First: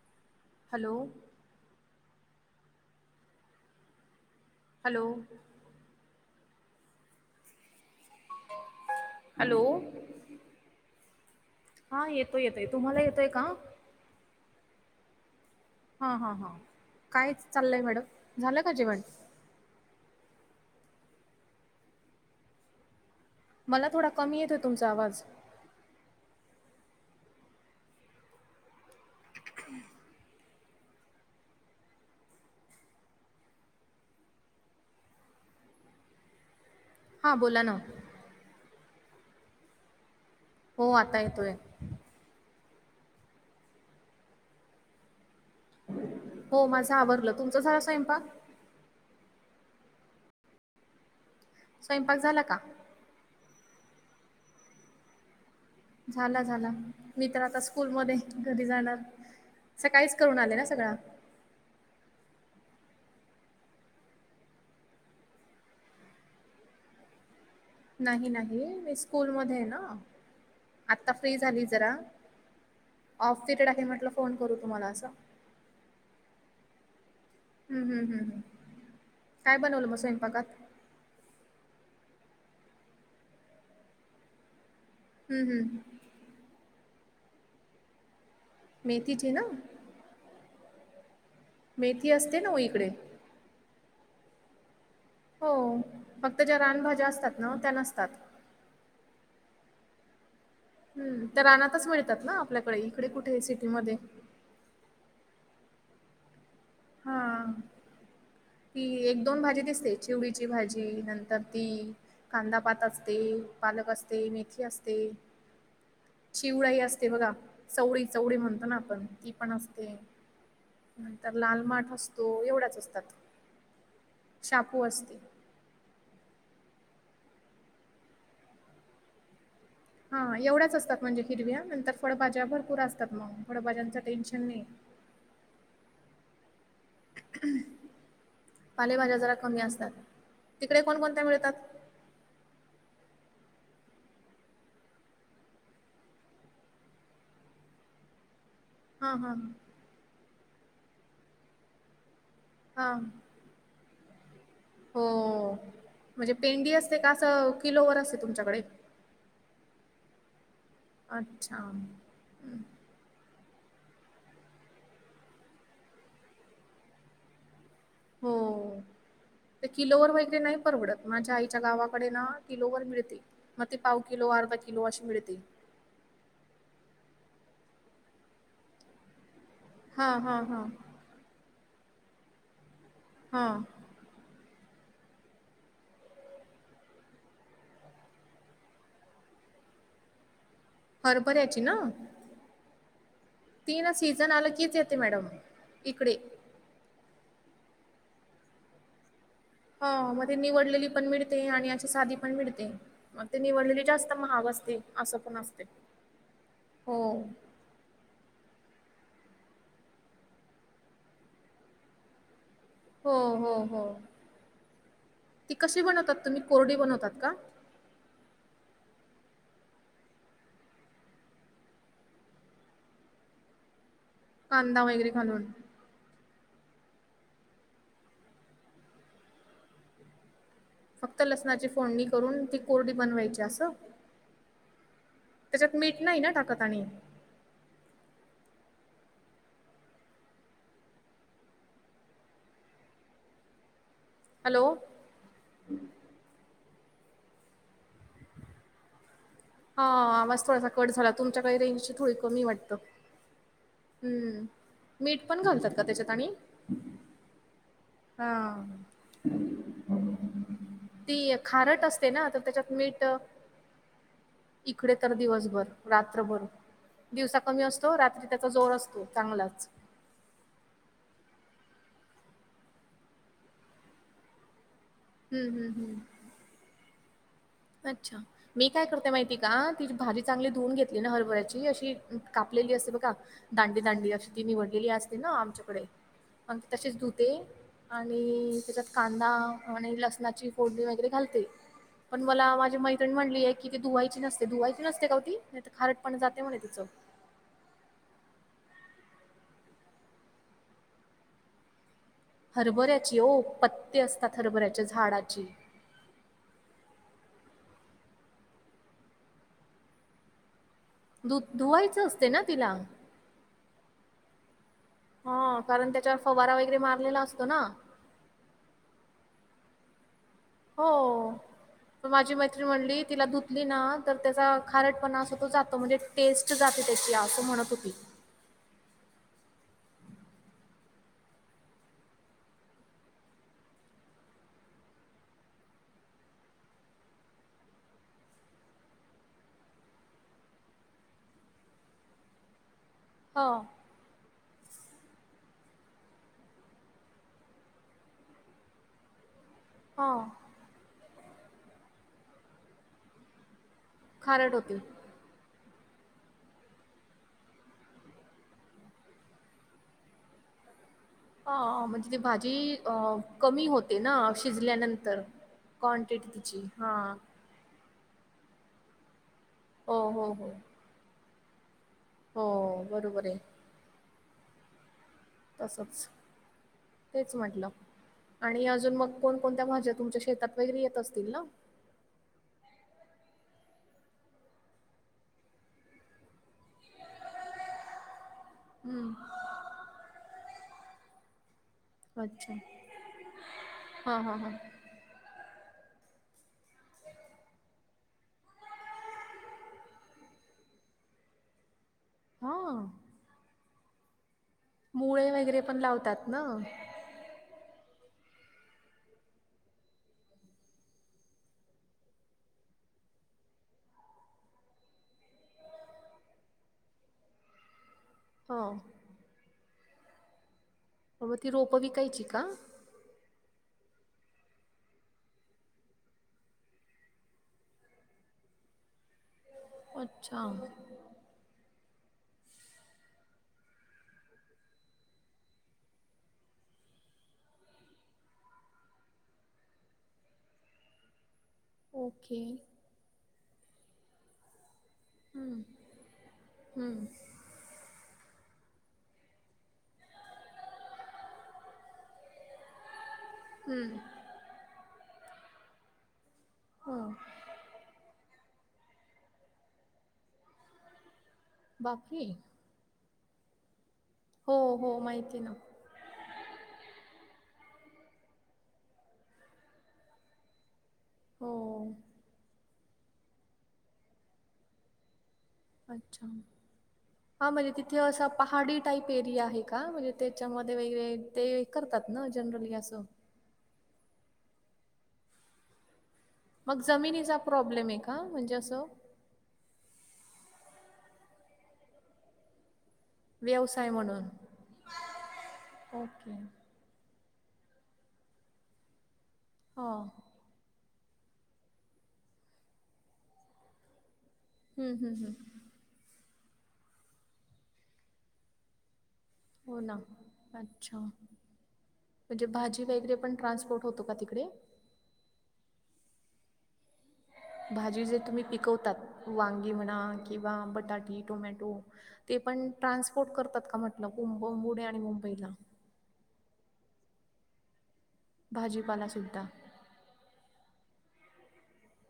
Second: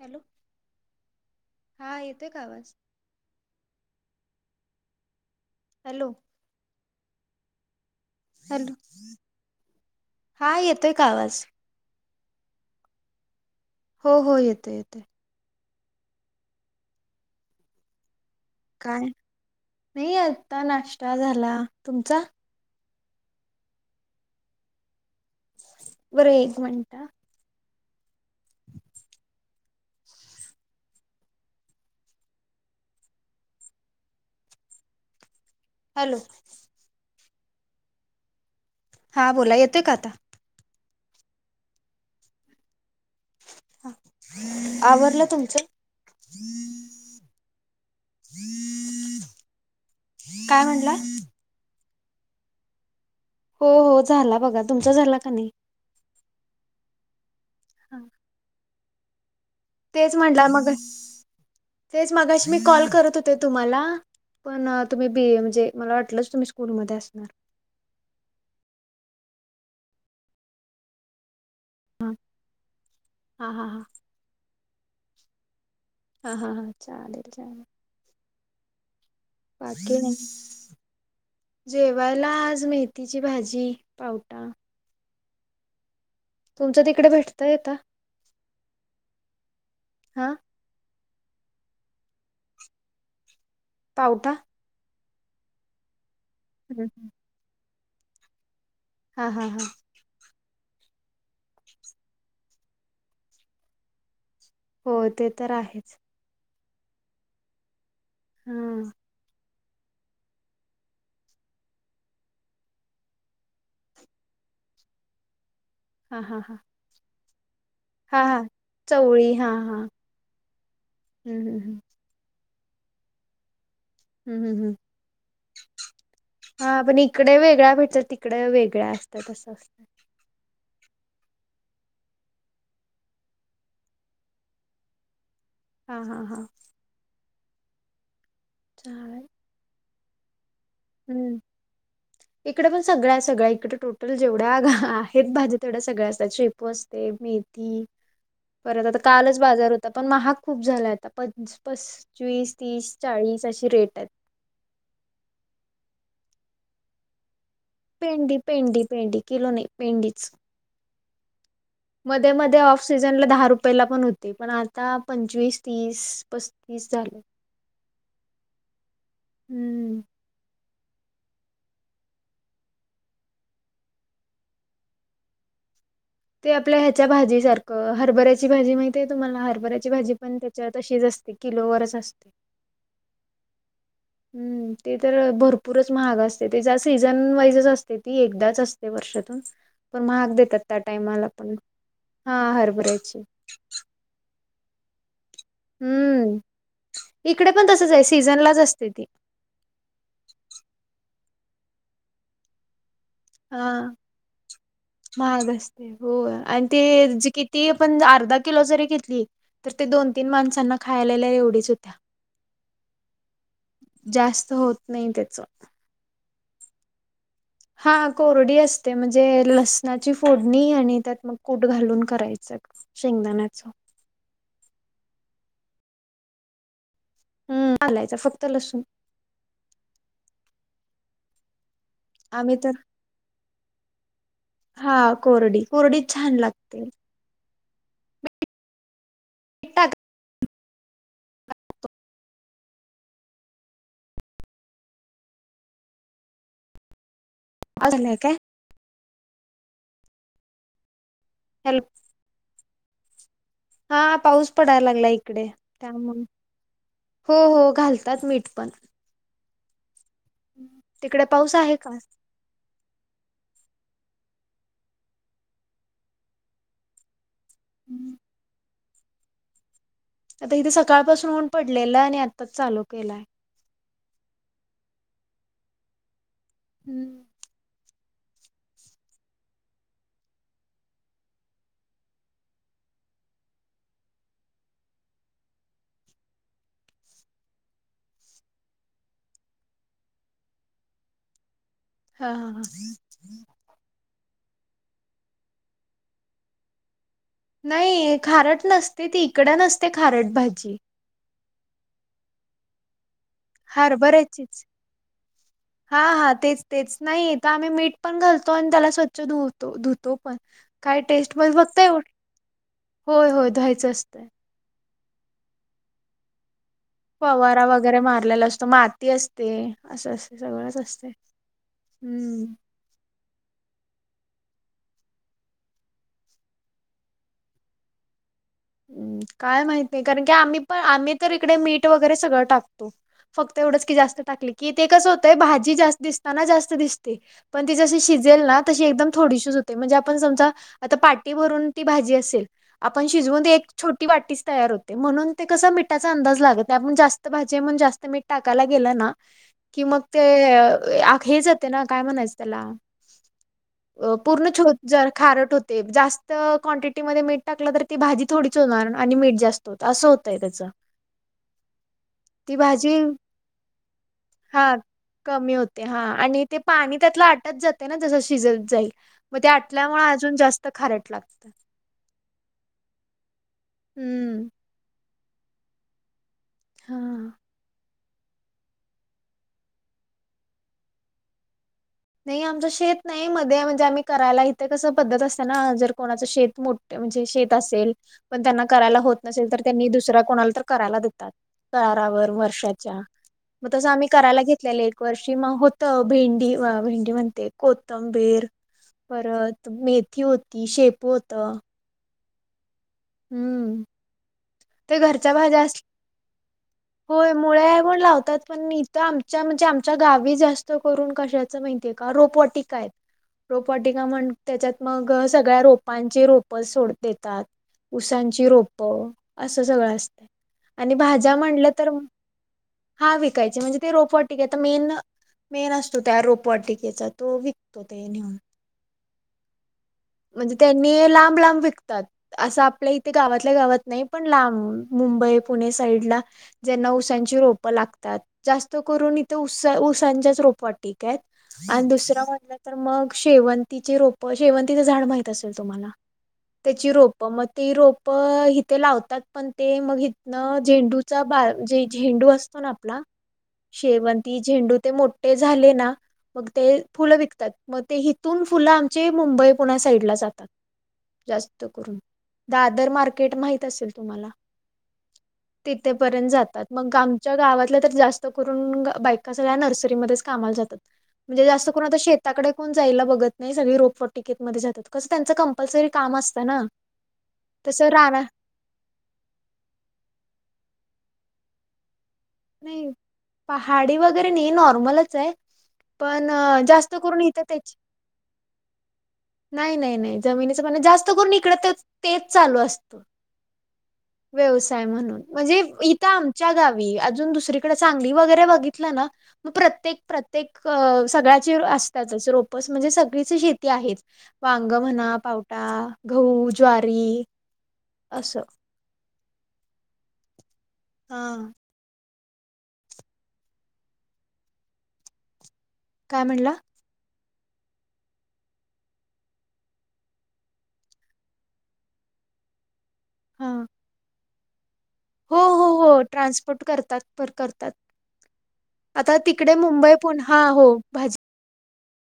Hello [inaudible] hello. हा येतोय का आवाज? हॅलो. हॅलो. हॅलो, हॅलो हा येतोय का आवाज? हा येतो, येतोय, तुम्हाला येतोय का? हो हो येतो, येतो. हा हा हा कायच चाललंय मॅडम? झालं का जेवण? काय नाही आता नाश्ता झाला, तुमचा? मला थोडा कमी येतोय तुमचा आवाज. बरं एक मिंनट अ. हम् [inaudible] हॅलो. हां बोला ना. हां बोला, येतोय का आता? हो आता येतोय. आवरल तुमचं? हो माझं आवरल, तुमच झाला स्वयंपाक? काय म्हटला? स्वयंपाक झाला का? हो हो झाला बघा, तुमचा झाला का नाही? झाला, झाला मी तर आता स्कूल मध्ये घरी जाणार. तेच सकाळीच करून म्हटलं आले ना मग सगळा. तेच मागाशी मी कॉल करत होते तुम्हाला. पण तुम्ही बी ए म्हणजे मला वाटलंच तुम्ही स्कूलमध्ये असणार. नाही, नाही मी स्कूल मध्ये आहे ना. आता फ्री झाली जरा हां ऑफ हां पिरियड हां आहे म्हटलं फोन करू तुम्हाला अस. हा हा हा चालेल, चालेल. हम्म, हम्म, हम्म, हम्म. काय बनवलं मग बाकी नाही स्वयंपाकात [inaudible] जेवायला आज मेथीची भाजी, पावटा हम, हम तुमच तिकडे भेटतय येता मेथीचे ना हा मेथी असते नाओ इकडे पावटा हो फक्त ज्या रानभाज्या हम्म. असतात ना त्या नसतात हा, हा, हा हम त्या रानातच मिळतात ना आपल्याकडे इकडे कुठे सिटीमध्ये हो ते तर आहेच हा की हा एक दोन भाजी दिसते चिवडीची भाजी नंतर ती कांदापात असते पालक असते मेथी असते हा हा हा चिवळाई असते बघा चवळी हा चवडी हा. म्हणतो ना आपण ती चवळी हा पण हा असते नंतर हम्म हम्म हम्म. लालमाट नसतो एवढाच असतात हम, हम, हम शापू असते. हा पण इकडे वेगळ्या भेटतात तिकडे वेगळ्या असतात हा एवढ्याच असतात म्हणजे हिरव्या नंतर फळभाज्या भरपूर असतात मग फळभाज्यांचं टेन्शन नाही हा, हा, हा पालेभाज्या चालेल जरा कमी असतात तिकडे कोणकोणत्या हम्म. मिळतात इकडे पण सगळ्या आहे सगळ्या इकडें टोटल जेवढ्या गा आहेत भाजी तेवढ्या सगळ्या असत शेपू असतो मेथी परत आता हां हां कालच बाजार होता पण महाग खूप झाला आता प पस्वीस तीस, हां. चाळीस अशी रेट आहेत हो म्हणजे पेंडी असते का असं किलोवर असते पेंडी, तुमच्याकडे? पेंडी, पेंडी किलो नाही पेंडीच अच्छा. मध्ये, मध्ये ऑफ सीझनला दहा रुपयेला पण होती पण आता पंचवीस तीस, पस्तीस झाली हो तर हम्म किलोवर व नाही परवडत माझ्या आईच्या गावाकडे ना किलोवर मिळते म ते पाव किलो अर्धा किलो अशी मिळते ते आपल्या ह्याच्या भाजी सारखं हरभऱ्याची भाजी माहतीय तुम्हाला हरभऱ्या ती भाजी हां पण हां हां. त्याच्यात अशीच असते किलोवरच असते ह हम्म ते तर भरपूरच महाग असते तेच्या सीझन वाईजच असते ती एकदाच असते वर्षातून पण महाग देतात त्या टायमाला हरभऱ्याची ना? हा हरभरायची ती ना सीझन आल कीच येते मॅडम इकडे हम्म इकडे पण तसच आहे सीझन लाच असते ती हो मग ते निवडलेली पण मिळते आणि याची साधी पण मिळते मग ते हा निवडलेली जास्त महाग असते असं पण महाग असते हो ती आपण अर्धा किलो जरी घेतली तर ते दोन, तीन माणसांना खायलाल्या एवढीच होत्या हो, हो, हो जास्त होत नाही त्याच ती कशी बनवतात तुम्ही कोरडी बनवतात का हा कोरडी असते म्हणजे लसणाची फोडणी आणि त्यात मग कूट घालून करायचं शेंगदाण्याच कांदा वगैरे घालून. हम्, घालायच फक्त लसून. फक्त लसणाची फोडणी करून आम्ही ती तर कोरडी बनवायची असं? हा कोरडी त्याच्यात मीठ कोरडी नाही ना छान टाकत आणि? लागते. हॅलो. [unintelligible] हा आवाज थोडासा कट झाला तुमच्याकडे हॅलो रेंजची थोडी कमी ए वाट हा पाऊस पडाय लागलाय मीठ पण इकडे घालतात का त्याच्यात त्यामुळं आणि? हो हो घालतात मीठ हा. पण. तिकडे ती पाऊस आहे खारट का असते ना तर त्याच्यात मीठ इकडे तर दिवसभर रात्रभर दिवसा कमी असतो रात्री त्याचा जोर असतो चांगलाच. आता हित सकाळपासून ऊन पडलेला आहे आणि आत्ताच चालू केलाय. हम्म हम्म हम्. हम्. अच्छा. मी काय करते माहिती आय का तिची भाजी चांगली धुवून घेतली ना हरभऱ्याची अशी कापलेली असते बगा दांडी दांडी अशी ती निवडलेली असते ना आमच्याकडे अन् ती तशीच धुते. आणि त्याच्यात कांदा आणि लसणाची फोडणी वगैरे घालते. पण हा हा मला हा माझी मैत्रणी म्हणली ए की ती धुवायची नसते धुवायची नसते का ओ ती नाय तर खारट पण जाते म्हणे तिचं. नाइ खारट नसते ती इकडं नसते खारट भाजी. हरभऱ्याची ओ पत्ते असतात हरभऱ्याचीच. हरभऱ्याच्या झाडाची. हा हा तेच तेच नाही हित आम्ही मीठ पण घालतो आणि त्याला स्वच्छ धुतो धुतो पण. काय टेस्ट धु म बघताय, धुवायचं असते ना तिला. होय होय धुवायचं असतंय. हा कारण त्याच्यावर फवारा वगैरे मार फवारा वगैरे मारलेला असतो माती अस ते असं असते सगळंच असते हम्म. म्हणाली तिला धू ली ना तर त्याचा खारटपणा असं तो जातो म्हणजे टेस्ट जाते त्याची असं म्हणत होती. हम्, काय माहित नाय कारण की आम्ही पण आम्ही तर इकडे मीठ वगैरे सगळं टाकतो. फक्त एवढंच की जास्त टाकली की ते कसं होतंय भाजी जास्त दिसताना जास्त दिसते. पण ती जशी शिजेल ना तशी एकदम थोडीशीच होते म्हणजे आपण समजा आता पाटी भरून ती भाजी असेल आपण शिजवून हो ते छोटी वाटीस तयार होते म्हणून ते कसा मिठाचा अंदाज लागत नाय आपण जास्त भाजी म्हणून जास्त मीठ टाकायला गेलं ना [inaudible] कि मग ते हे जाते ना काय म्हणायचं त्याला पूर्ण खारट होती. खारट होते जास्त क्वांटिटीमध्ये मीठ टाकलं तर ती भाजी थोडीचं होनार आणि मीठ जास्त होतं असं होतंय त्याच. हा म्हणजे ती भाजी अ कमी होते ना हा शिजल्यानंतर? कमी होते हा क्वांटिटीची आणि ते तिची हा. पाणी त्यातलं आटत जाते ना जसं शिजत जाईल मग ते हो आटल्यामुळ हो अजून हो जास्त खारट लागत. हो बरोबर ए. हम्म. तसच हा तेच म्हटलं. आणि अजून मग कोणकोणत्या भाज्या तुमच्या शेतात वगैरे येत असतील ना? नाही आमचं शेत नाही मध्ये म्हणजे आम्ही करायला, इथे कसं पद्धत असते ना, जर कोणाचं शेत मोठं. म्हणजे शेत असेल, पण त्यांना करायला होत हम्म नसेल, तर त्यांनी दुसऱ्या कोणाला तर करायला देतात. करारावर अच्छा वर्षाच्या. मग तसं आम्ही हां हां करायला हां घेतलेले. वर्षी मग होत भेंडी, भेंडी म्हणते कोथंबीर परत मेथी होती, शेपु होतं. हा. हम्म. ते मुळे घरच्या वगैरे भाज्या असल्या पण लावतात ना. होय मुळे पण लावतात. पण इथं आमच्या म्हणजे आमच्या गावी जास्त करून कशाच माहिती का रोपवाटिका आहेत? रोपवाटिका म्हण त्याच्यात मग सगळ्या रोपांचे रोप सोड देतात. ऊसांची हो रोप, असं सगळं असतं. आणि भाज्या मग ती म्हणलं रोपं तर विकायची का? हा विकायचे. म्हणजे ते रोपवाटिकेचा मेन, मेन असतो त्या रोपवाटिकेचा तो विकतो. ते नेउन [inaudible] अच्छा म्हणजे त्यांनी लांब, लांब विकतात. असं आपल्या इथे गावातल्या गावात नाही, पण लांब मुंबई, पुणे साईडला. ज्यांना ऊसांची रोपं लागतात. जास्त करून इथं ऊसा ऊसांच्याच रोपवाटीका आहेत. आणि दुसरं ओके म्हटलं, तर मग शेवंतीची रोप. शेवंतीच झाड माहित त असेल हम्म तुम्हाला. त्याची हम्म रोप मग ते रोप इथे लावतात. पण ते मग इथनं झेंडूचा बाग, जे झेंडू असतो ना आप ना हम्म शेवंती, झेंडू ते मोठे झाले ना, मग ते हो फुलं विकतात. मग ते ह इथून फुलं आमची, मुंबई पुणा साईड ला जातात जास्त करून. बापरे दादर मार्केट माहीत असेल तुम्हाला? हो हो माहिती ना. तिथेपर्यंत जातात. मग आमच्या गावातल्या, तर जास्त करून बायका सगळ्या नर्सरीमध्येच कामाला जातात. म्हणजे हो जास्त करून आता शेताकडे कोण जायला बघत नाही, सगळे रोपवाटिकेत मध्ये जातात. कसं त्यांचं कंपल्सरी काम असतं ना. हा म्हणजे तसं तिथे राहणार असं पहाडी टाईप एरिया आहे का? म्हणजे त्याच्यामध्ये वगळे ते करतात ना जनरली नाही असं. पहाडी वगैरे नाही नॉर्मलच आहे. पण मग जास्त करून जमिनीचा येतं त्याची [inaudible] प्रॉब्लेम आहे का म्हणजे असं नाही, नाही, नाही जमिनच म्हणा. जास्त करून इकड तेच तेच चालू असतं. व्यवसाय म्हणून [inaudible] व्यवसाय म्हणून. म्हणजे इथ ओके आमच्या गावात [unintelligible] अजून दुसरीकडे सांगली वगैरे बघितलं ना, मग हो प्रत्येक हम्म प्रत्ये तेक सगळ्याचे असतातच रोपस. म्हणजे सगळीच शेती आहे. वांग हम्म म्हणा, हम्म पावटा, गहू, ज्वारी असं. हो ना. अच्छा! हा म्हणजे भाजी वगैरे पण ट्रान्सपोर्ट होतो का तिकडे? काय म्हणला? भाजी जर तुम्ही पिकवतात, वांगी म्हणा किंवा बटाटे, टोमॅटो ते पण ट्रान्सपोर्ट हा करतात का म्हटलं? बम आणि मु हो हो हो ट्रान्सपोर्ट करतात पर करतात भाजीपाला आता सुद्धा तिकडे मुंबई पुन्हा हो भाजी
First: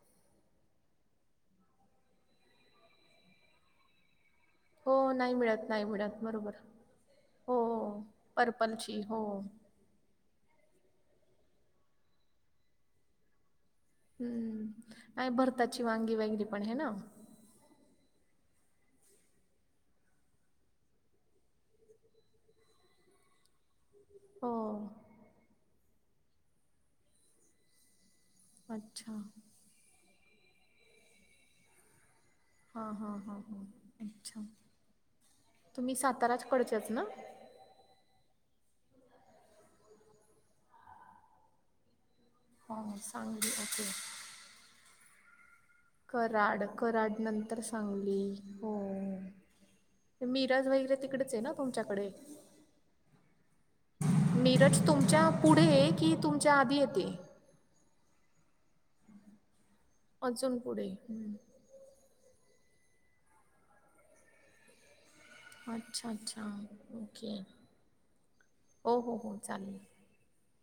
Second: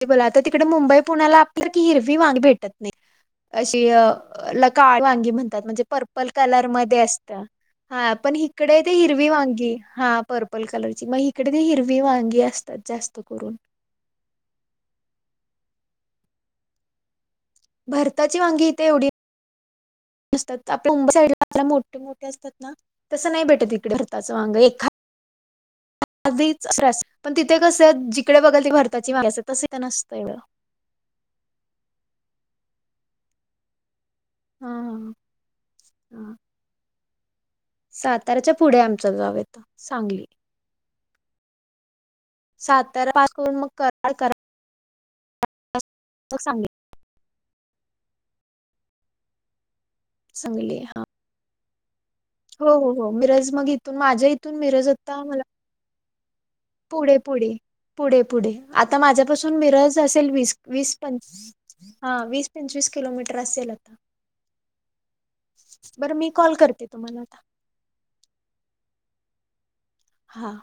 ते बोला आता तिकडे मुंबई पुण्याला आपल्या की हिरवी वांगी भेटत नाही अशी अ ल हो काळी वांगी नाही म्हणतात मिळत म्हणजे नाही मिळत पर्पल बरोबर कलर मध्ये असत. हो हा पण हिकडे ते पर्पलची हो हिरवी वांगी हा. पर्पल कलरची मग इकडे ते हिरवी वांगी असतात जास्त करून. हम्म आणि भरताची वांगी वगैरे पण ह ना? भरताची वांगी इथे एवढी नसतात आपल्या मुंबई साईड ला मोठे मोठे असतात ना तस नाही भेटत इथं. इथं भरताचं हो वांग एखा [unintelligible] पण तिथे कस ची जिकडं बघल ती अच्छा भारताची माग तस तर नसतं येवड. हा हा हा ह अच्छा हा तुम्ही हा साताराच कडच्याच ना? साताऱ्याच्या पुढे आमचं गाव येत सांगली. हो सातरा पास सांगली करून मग ओके करार क मग कराड सांगली कराड नंतर सांगली हो. मिराज सांगली वगैरे तिकडेच आहे ना तुमच्याकडे? हो हो हो मीराज मग ई मिरज तुमच्या पुढे की तुम पुढे पुढे पुढे पुढे आता माझ्यापासून मिरज असेल वीस अजून पुढे. वीस हम्म. पंचवी हा वीस पंचवीस किलोमीटर असेल आता. अच्छा बरं मी अच्छा कॉल करते तुम्हाला ओके आता हो हो हो चालेल. हां.